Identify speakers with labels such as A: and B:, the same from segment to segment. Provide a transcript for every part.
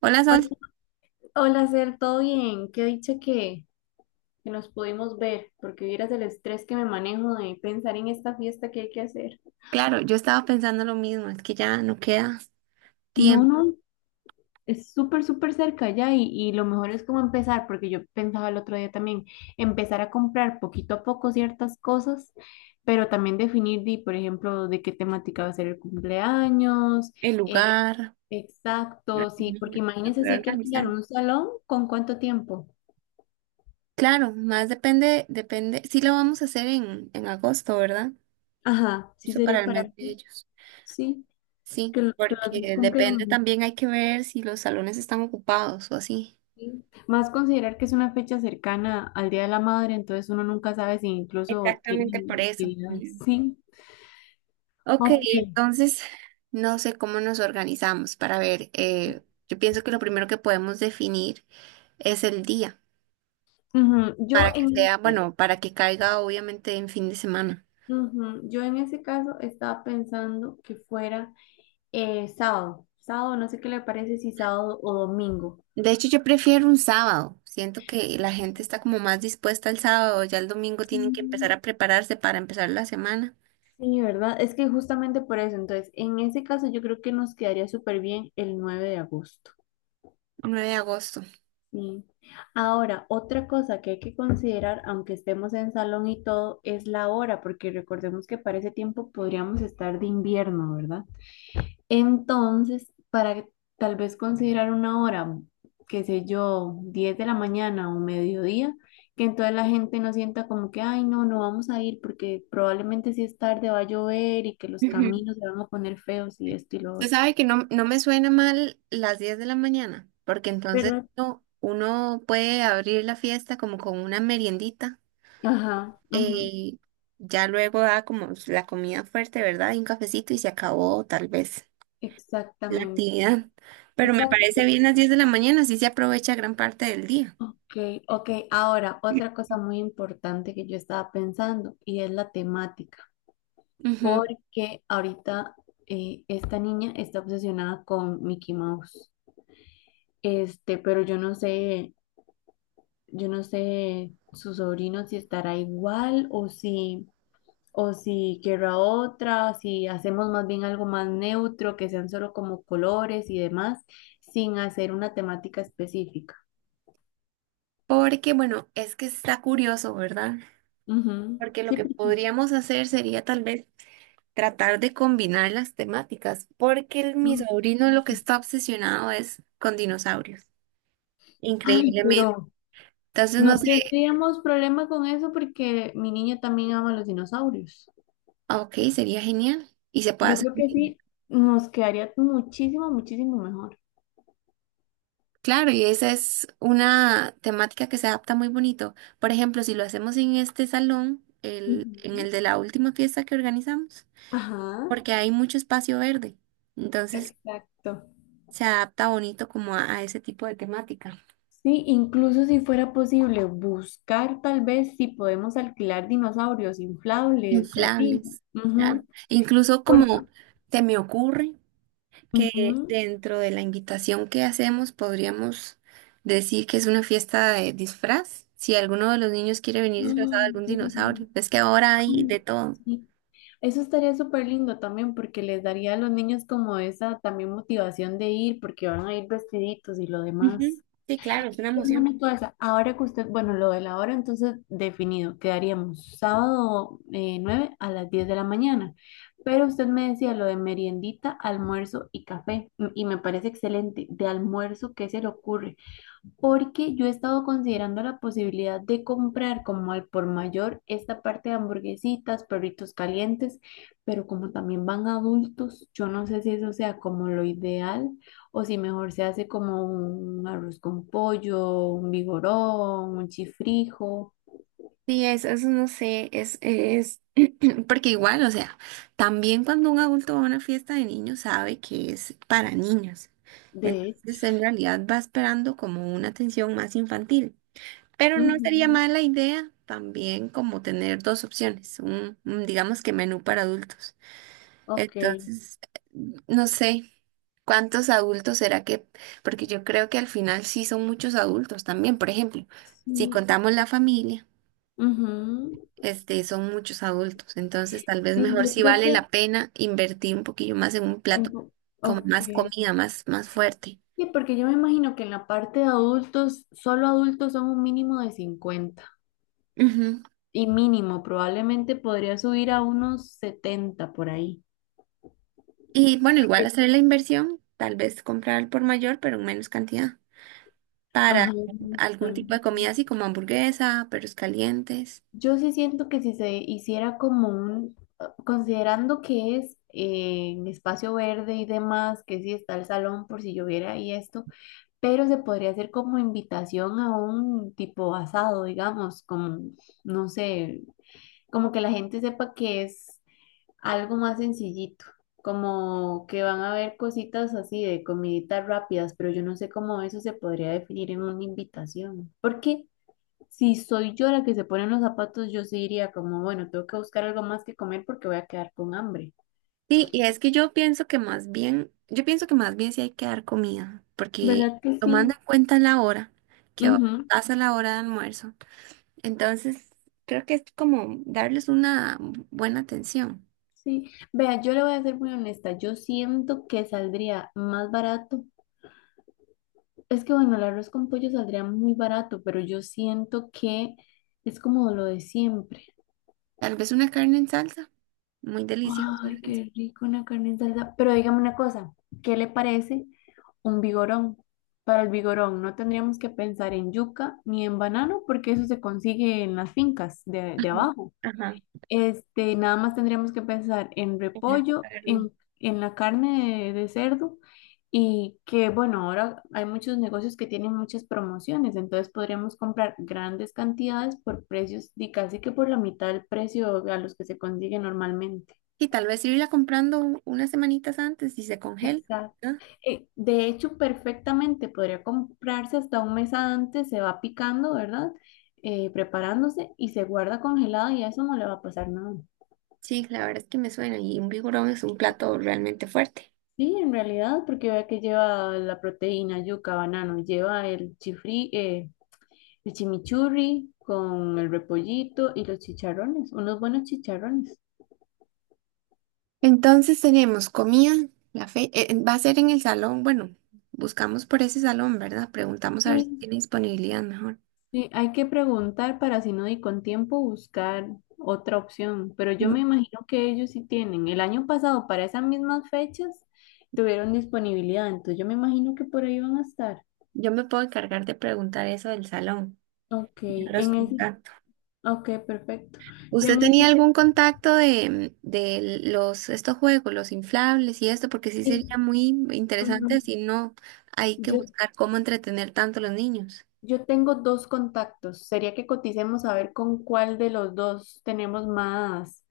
A: Hola
B: Hola,
A: Sol,
B: Hola, Cer, ¿todo bien? Qué dicha que nos pudimos ver, porque vieras el estrés que me manejo de pensar en esta fiesta que hay que hacer.
A: claro, yo estaba pensando lo mismo, es que ya no queda
B: No,
A: tiempo,
B: no, es súper, súper cerca ya y lo mejor es como empezar, porque yo pensaba el otro día también, empezar a comprar poquito a poco ciertas cosas, pero también definir, por ejemplo, de qué temática va a ser el cumpleaños.
A: el
B: eh,
A: lugar, la
B: exacto, sí, porque
A: comida, para
B: imagínense si
A: poder
B: hay que
A: organizar.
B: alquilar un salón, ¿con cuánto tiempo?
A: Claro, más depende, sí lo vamos a hacer en agosto, ¿verdad?
B: Ajá, sí
A: Eso para
B: sería
A: el mes
B: para.
A: de ellos.
B: Sí.
A: Sí,
B: Que los días
A: porque depende
B: cumplen.
A: también, hay que ver si los salones están ocupados o así.
B: ¿Sí? Más considerar que es una fecha cercana al Día de la Madre, entonces uno nunca sabe si incluso
A: Exactamente
B: tienen
A: por eso.
B: actividades.
A: Ujú.
B: Sí,
A: Ok,
B: ok.
A: entonces no sé cómo nos organizamos para ver, yo pienso que lo primero que podemos definir es el día,
B: Ujú.
A: para que sea, bueno, para que caiga obviamente en fin de semana.
B: Ujú, yo en ese caso estaba pensando que fuera sábado. Sábado, no sé qué le parece si sábado o domingo.
A: De hecho, yo prefiero un sábado. Siento que la gente está como más dispuesta el sábado, ya el domingo tienen que empezar
B: Mm,
A: a prepararse para empezar la semana.
B: sí, ¿verdad? Es que justamente por eso, entonces, en ese caso yo creo que nos quedaría súper bien el 9 de agosto.
A: 9 de agosto.
B: Sí. Ahora, otra cosa que hay que considerar, aunque estemos en salón y todo, es la hora, porque recordemos que para ese tiempo podríamos estar de invierno, ¿verdad? Entonces, para tal vez considerar una hora, qué sé yo, 10 de la mañana o mediodía, que entonces la gente no sienta como que, ay, no, no vamos a ir porque probablemente si es tarde va a llover y que los
A: Ujú.
B: caminos se van a poner feos y esto y lo
A: Usted
B: otro,
A: sabe que no, no me suena mal las 10 de la mañana, porque entonces
B: ¿verdad?
A: uno puede abrir la fiesta como con una meriendita,
B: Ajá, ujú,
A: eh, ya luego da como la comida fuerte, ¿verdad? Y un cafecito y se acabó tal vez la
B: exactamente.
A: actividad. Pero me
B: Exacto.
A: parece bien las 10 de la mañana, así se aprovecha gran parte del día.
B: Ok, ok. Ahora, otra cosa muy importante que yo estaba pensando y es la temática,
A: Ujú.
B: porque ahorita esta niña está obsesionada con Mickey Mouse. Este, pero yo no sé su sobrino si estará igual, o si querrá otra, si hacemos más bien algo más neutro, que sean solo como colores y demás, sin hacer una temática específica.
A: Porque, bueno, es que está curioso, ¿verdad?
B: Ujú,
A: Porque lo
B: sí,
A: que
B: porque.
A: podríamos hacer sería tal vez tratar de combinar las temáticas, porque mi
B: Ok.
A: sobrino lo que está obsesionado es con dinosaurios,
B: Ay,
A: increíblemente.
B: pero
A: Entonces, no
B: no
A: sé,
B: tendríamos problema con eso porque mi niño también ama los dinosaurios.
A: ok, sería genial y se puede
B: Yo
A: hacer.
B: creo que sí, nos quedaría muchísimo, muchísimo mejor.
A: Claro, y esa es una temática que se adapta muy bonito. Por ejemplo, si lo hacemos en este salón, en
B: Ujú.
A: el de la última fiesta que organizamos,
B: Ajá,
A: porque hay mucho espacio verde, entonces
B: exacto.
A: se adapta bonito como a ese tipo de temática.
B: Sí, incluso si fuera posible buscar tal vez si podemos alquilar dinosaurios inflables, así.
A: Inflables, claro.
B: Ujú.
A: Incluso,
B: Porque,
A: como se me ocurre que
B: Ujú.
A: dentro de la invitación que hacemos podríamos decir que es una fiesta de disfraz. Si alguno de los niños quiere venir
B: Ah,
A: disfrazado de algún
B: qué lindo.
A: dinosaurio, es que ahora hay
B: Ay,
A: de todo.
B: sí. Eso estaría súper lindo también porque les daría a los niños como esa también motivación de ir porque van a ir vestiditos y lo
A: Ujú.
B: demás.
A: Sí, claro, es una emoción.
B: Dígame una cosa, ahora que usted, bueno, lo de la hora entonces definido, quedaríamos sábado 9 a las 10 de la mañana, pero usted me decía lo de meriendita, almuerzo y café y me parece excelente. De almuerzo, ¿qué se le ocurre? Porque yo he estado considerando la posibilidad de comprar como al por mayor esta parte de hamburguesitas, perritos calientes. Pero como también van adultos, yo no sé si eso sea como lo ideal, o si mejor se hace como un arroz con pollo, un vigorón, un chifrijo.
A: Sí, eso no sé, porque igual, o sea, también cuando un adulto va a una fiesta de niños sabe que es para niños.
B: De hecho.
A: Entonces, en realidad va esperando como una atención más infantil. Pero no sería
B: Ujú,
A: mala idea también como tener dos opciones, digamos, que menú para adultos.
B: ok.
A: Entonces, no sé cuántos adultos será que, porque yo creo que al final sí son muchos adultos también. Por ejemplo, si
B: Sí,
A: contamos la familia,
B: ujú.
A: este, son muchos adultos. Entonces, tal vez
B: Sí,
A: mejor
B: yo
A: si
B: creo
A: vale
B: que,
A: la pena invertir un poquillo más en un plato
B: en-
A: con
B: ok.
A: más comida, más fuerte.
B: Sí, porque yo me imagino que en la parte de adultos, solo adultos son un mínimo de 50
A: Ujú.
B: y mínimo, probablemente podría subir a unos 70 por ahí.
A: Y bueno, igual
B: Porque
A: hacer la inversión, tal vez comprar al por mayor, pero en menos cantidad, para
B: Ajá,
A: algún tipo de
B: también.
A: comida así como hamburguesa, perros calientes.
B: Yo sí siento que si se hiciera considerando que es en espacio verde y demás, que sí está el salón por si lloviera y esto, pero se podría hacer como invitación a un tipo asado, digamos, como, no sé, como que la gente sepa que es algo más sencillito, como que van a haber cositas así de comiditas rápidas. Pero yo no sé cómo eso se podría definir en una invitación. Porque si soy yo la que se pone en los zapatos, yo sí diría como, bueno, tengo que buscar algo más que comer porque voy a quedar con hambre.
A: Sí, y es que yo pienso que más bien sí hay que dar comida, porque
B: ¿Verdad que
A: tomando
B: sí?
A: en cuenta la hora, que ahora
B: Ujú,
A: pasa la hora de almuerzo, entonces creo que es como darles una buena atención.
B: sí. Vea, yo le voy a ser muy honesta, yo siento que saldría más barato. Es que bueno, el arroz con pollo saldría muy barato, pero yo siento que es como lo de siempre.
A: Tal vez una carne en salsa, muy deliciosa.
B: Ay,
A: Es.
B: qué rico una carne en salsa. Pero dígame una cosa, ¿qué le parece un vigorón? Para el vigorón no tendríamos que pensar en yuca ni en banano porque eso se consigue en las fincas de
A: Ajá,
B: abajo.
A: ajá,
B: Este, nada más tendríamos que pensar en
A: la
B: repollo,
A: carne.
B: en la carne de cerdo. Y que, bueno, ahora hay muchos negocios que tienen muchas promociones, entonces podríamos comprar grandes cantidades por precios y casi que por la mitad del precio a los que se consigue normalmente.
A: Y tal vez irla comprando unas semanitas antes y se congela,
B: Exacto.
A: ¿no?
B: De hecho, perfectamente podría comprarse hasta un mes antes. Se va picando, ¿verdad? Preparándose y se guarda congelado y a eso no le va a pasar nada.
A: Sí, la verdad es que me suena, y un vigorón es un plato realmente fuerte.
B: Sí, en realidad, porque vea que lleva la proteína, yuca, banano, lleva el chifri, el chimichurri con el repollito y los chicharrones, unos buenos chicharrones.
A: Entonces tenemos comida, la fe, va a ser en el salón, bueno, buscamos por ese salón, ¿verdad? Preguntamos a ver si
B: Sí,
A: tiene disponibilidad mejor.
B: sí, hay que preguntar para si no di con tiempo buscar otra opción, pero yo
A: Yo
B: me imagino que ellos sí tienen. El año pasado, para esas mismas fechas, tuvieron disponibilidad, entonces yo me imagino que por ahí van a estar.
A: yo me puedo encargar de preguntar eso del salón,
B: Ok.
A: yo los contacto.
B: Ok, perfecto. Yo
A: ¿Usted
B: en
A: tenía
B: ese,
A: algún contacto de los, estos juegos, los inflables y esto? Porque sí
B: sí,
A: sería muy interesante
B: ujú.
A: si no hay que
B: Yo,
A: buscar cómo entretener tanto a los niños.
B: yo tengo dos contactos. Sería que coticemos a ver con cuál de los dos tenemos más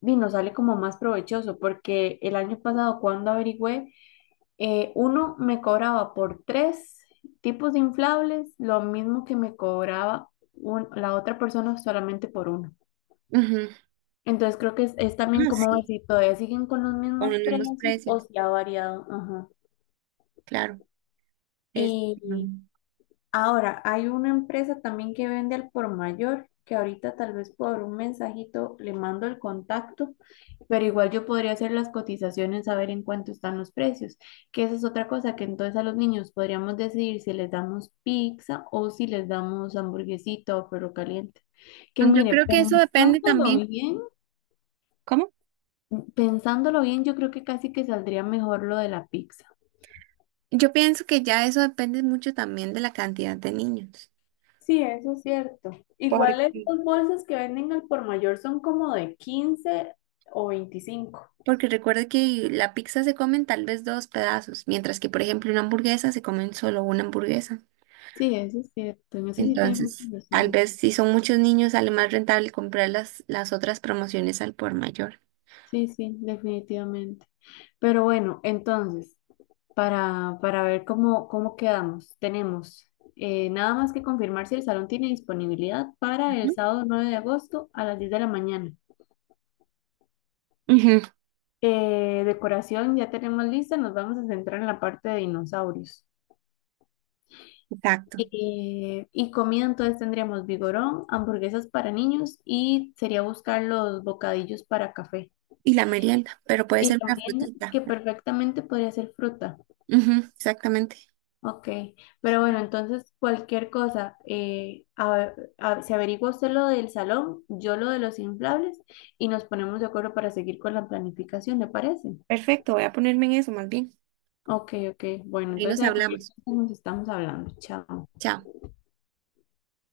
B: y nos sale como más provechoso, porque el año pasado cuando averigüé, uno me cobraba por tres tipos de inflables lo mismo que me cobraba la otra persona solamente por uno.
A: Ujú.
B: Entonces creo que es también
A: Ah,
B: como ver
A: sí,
B: si todavía siguen con los
A: con
B: mismos
A: los mismos
B: precios o
A: precios,
B: si ha variado. Ajá.
A: claro. Es,
B: Y
A: mm,
B: Ahora, hay una empresa también que vende al por mayor, que ahorita tal vez por un mensajito le mando el contacto, pero igual yo podría hacer las cotizaciones, saber en cuánto están los precios, que esa es otra cosa, que entonces a los niños podríamos decidir si les damos pizza o si les damos hamburguesita o perro caliente. Que
A: yo
B: mire,
A: creo que eso depende también. ¿Cómo?
B: pensándolo bien, yo creo que casi que saldría mejor lo de la pizza.
A: Yo pienso que ya eso depende mucho también de la cantidad de niños.
B: Sí, eso es cierto.
A: Porque
B: Igual estas bolsas que venden al por mayor son como de 15 o 25.
A: Porque recuerda que la pizza se comen tal vez dos pedazos, mientras que, por ejemplo, una hamburguesa se comen solo una hamburguesa.
B: Sí, eso es cierto. En eso sí tiene mucha
A: Entonces, tal
B: razón.
A: vez si son muchos niños, sale más rentable comprar las otras promociones al por mayor.
B: Sí, sí, definitivamente. Pero bueno, entonces, para ver cómo quedamos, tenemos nada más que confirmar si el salón tiene disponibilidad para el
A: Ujú,
B: sábado 9 de agosto a las 10 de la mañana.
A: ujú,
B: Decoración ya tenemos lista, nos vamos a centrar en la parte de dinosaurios.
A: exacto.
B: Y comida, entonces tendríamos vigorón, hamburguesas para niños y sería buscar los bocadillos para café.
A: Y la merienda, pero puede
B: Y
A: ser
B: la
A: una
B: merienda,
A: frutita.
B: que perfectamente podría ser fruta.
A: Ujú, exactamente.
B: Ok, pero bueno, entonces cualquier cosa, se averigua usted lo del salón, yo lo de los inflables y nos ponemos de acuerdo para seguir con la planificación, ¿le parece?
A: Perfecto, voy a ponerme en eso más bien.
B: Ok, ok, bueno,
A: Ahí
B: entonces
A: nos
B: ahí cualquier
A: hablamos.
B: cosa nos estamos hablando. Chao.
A: Chao.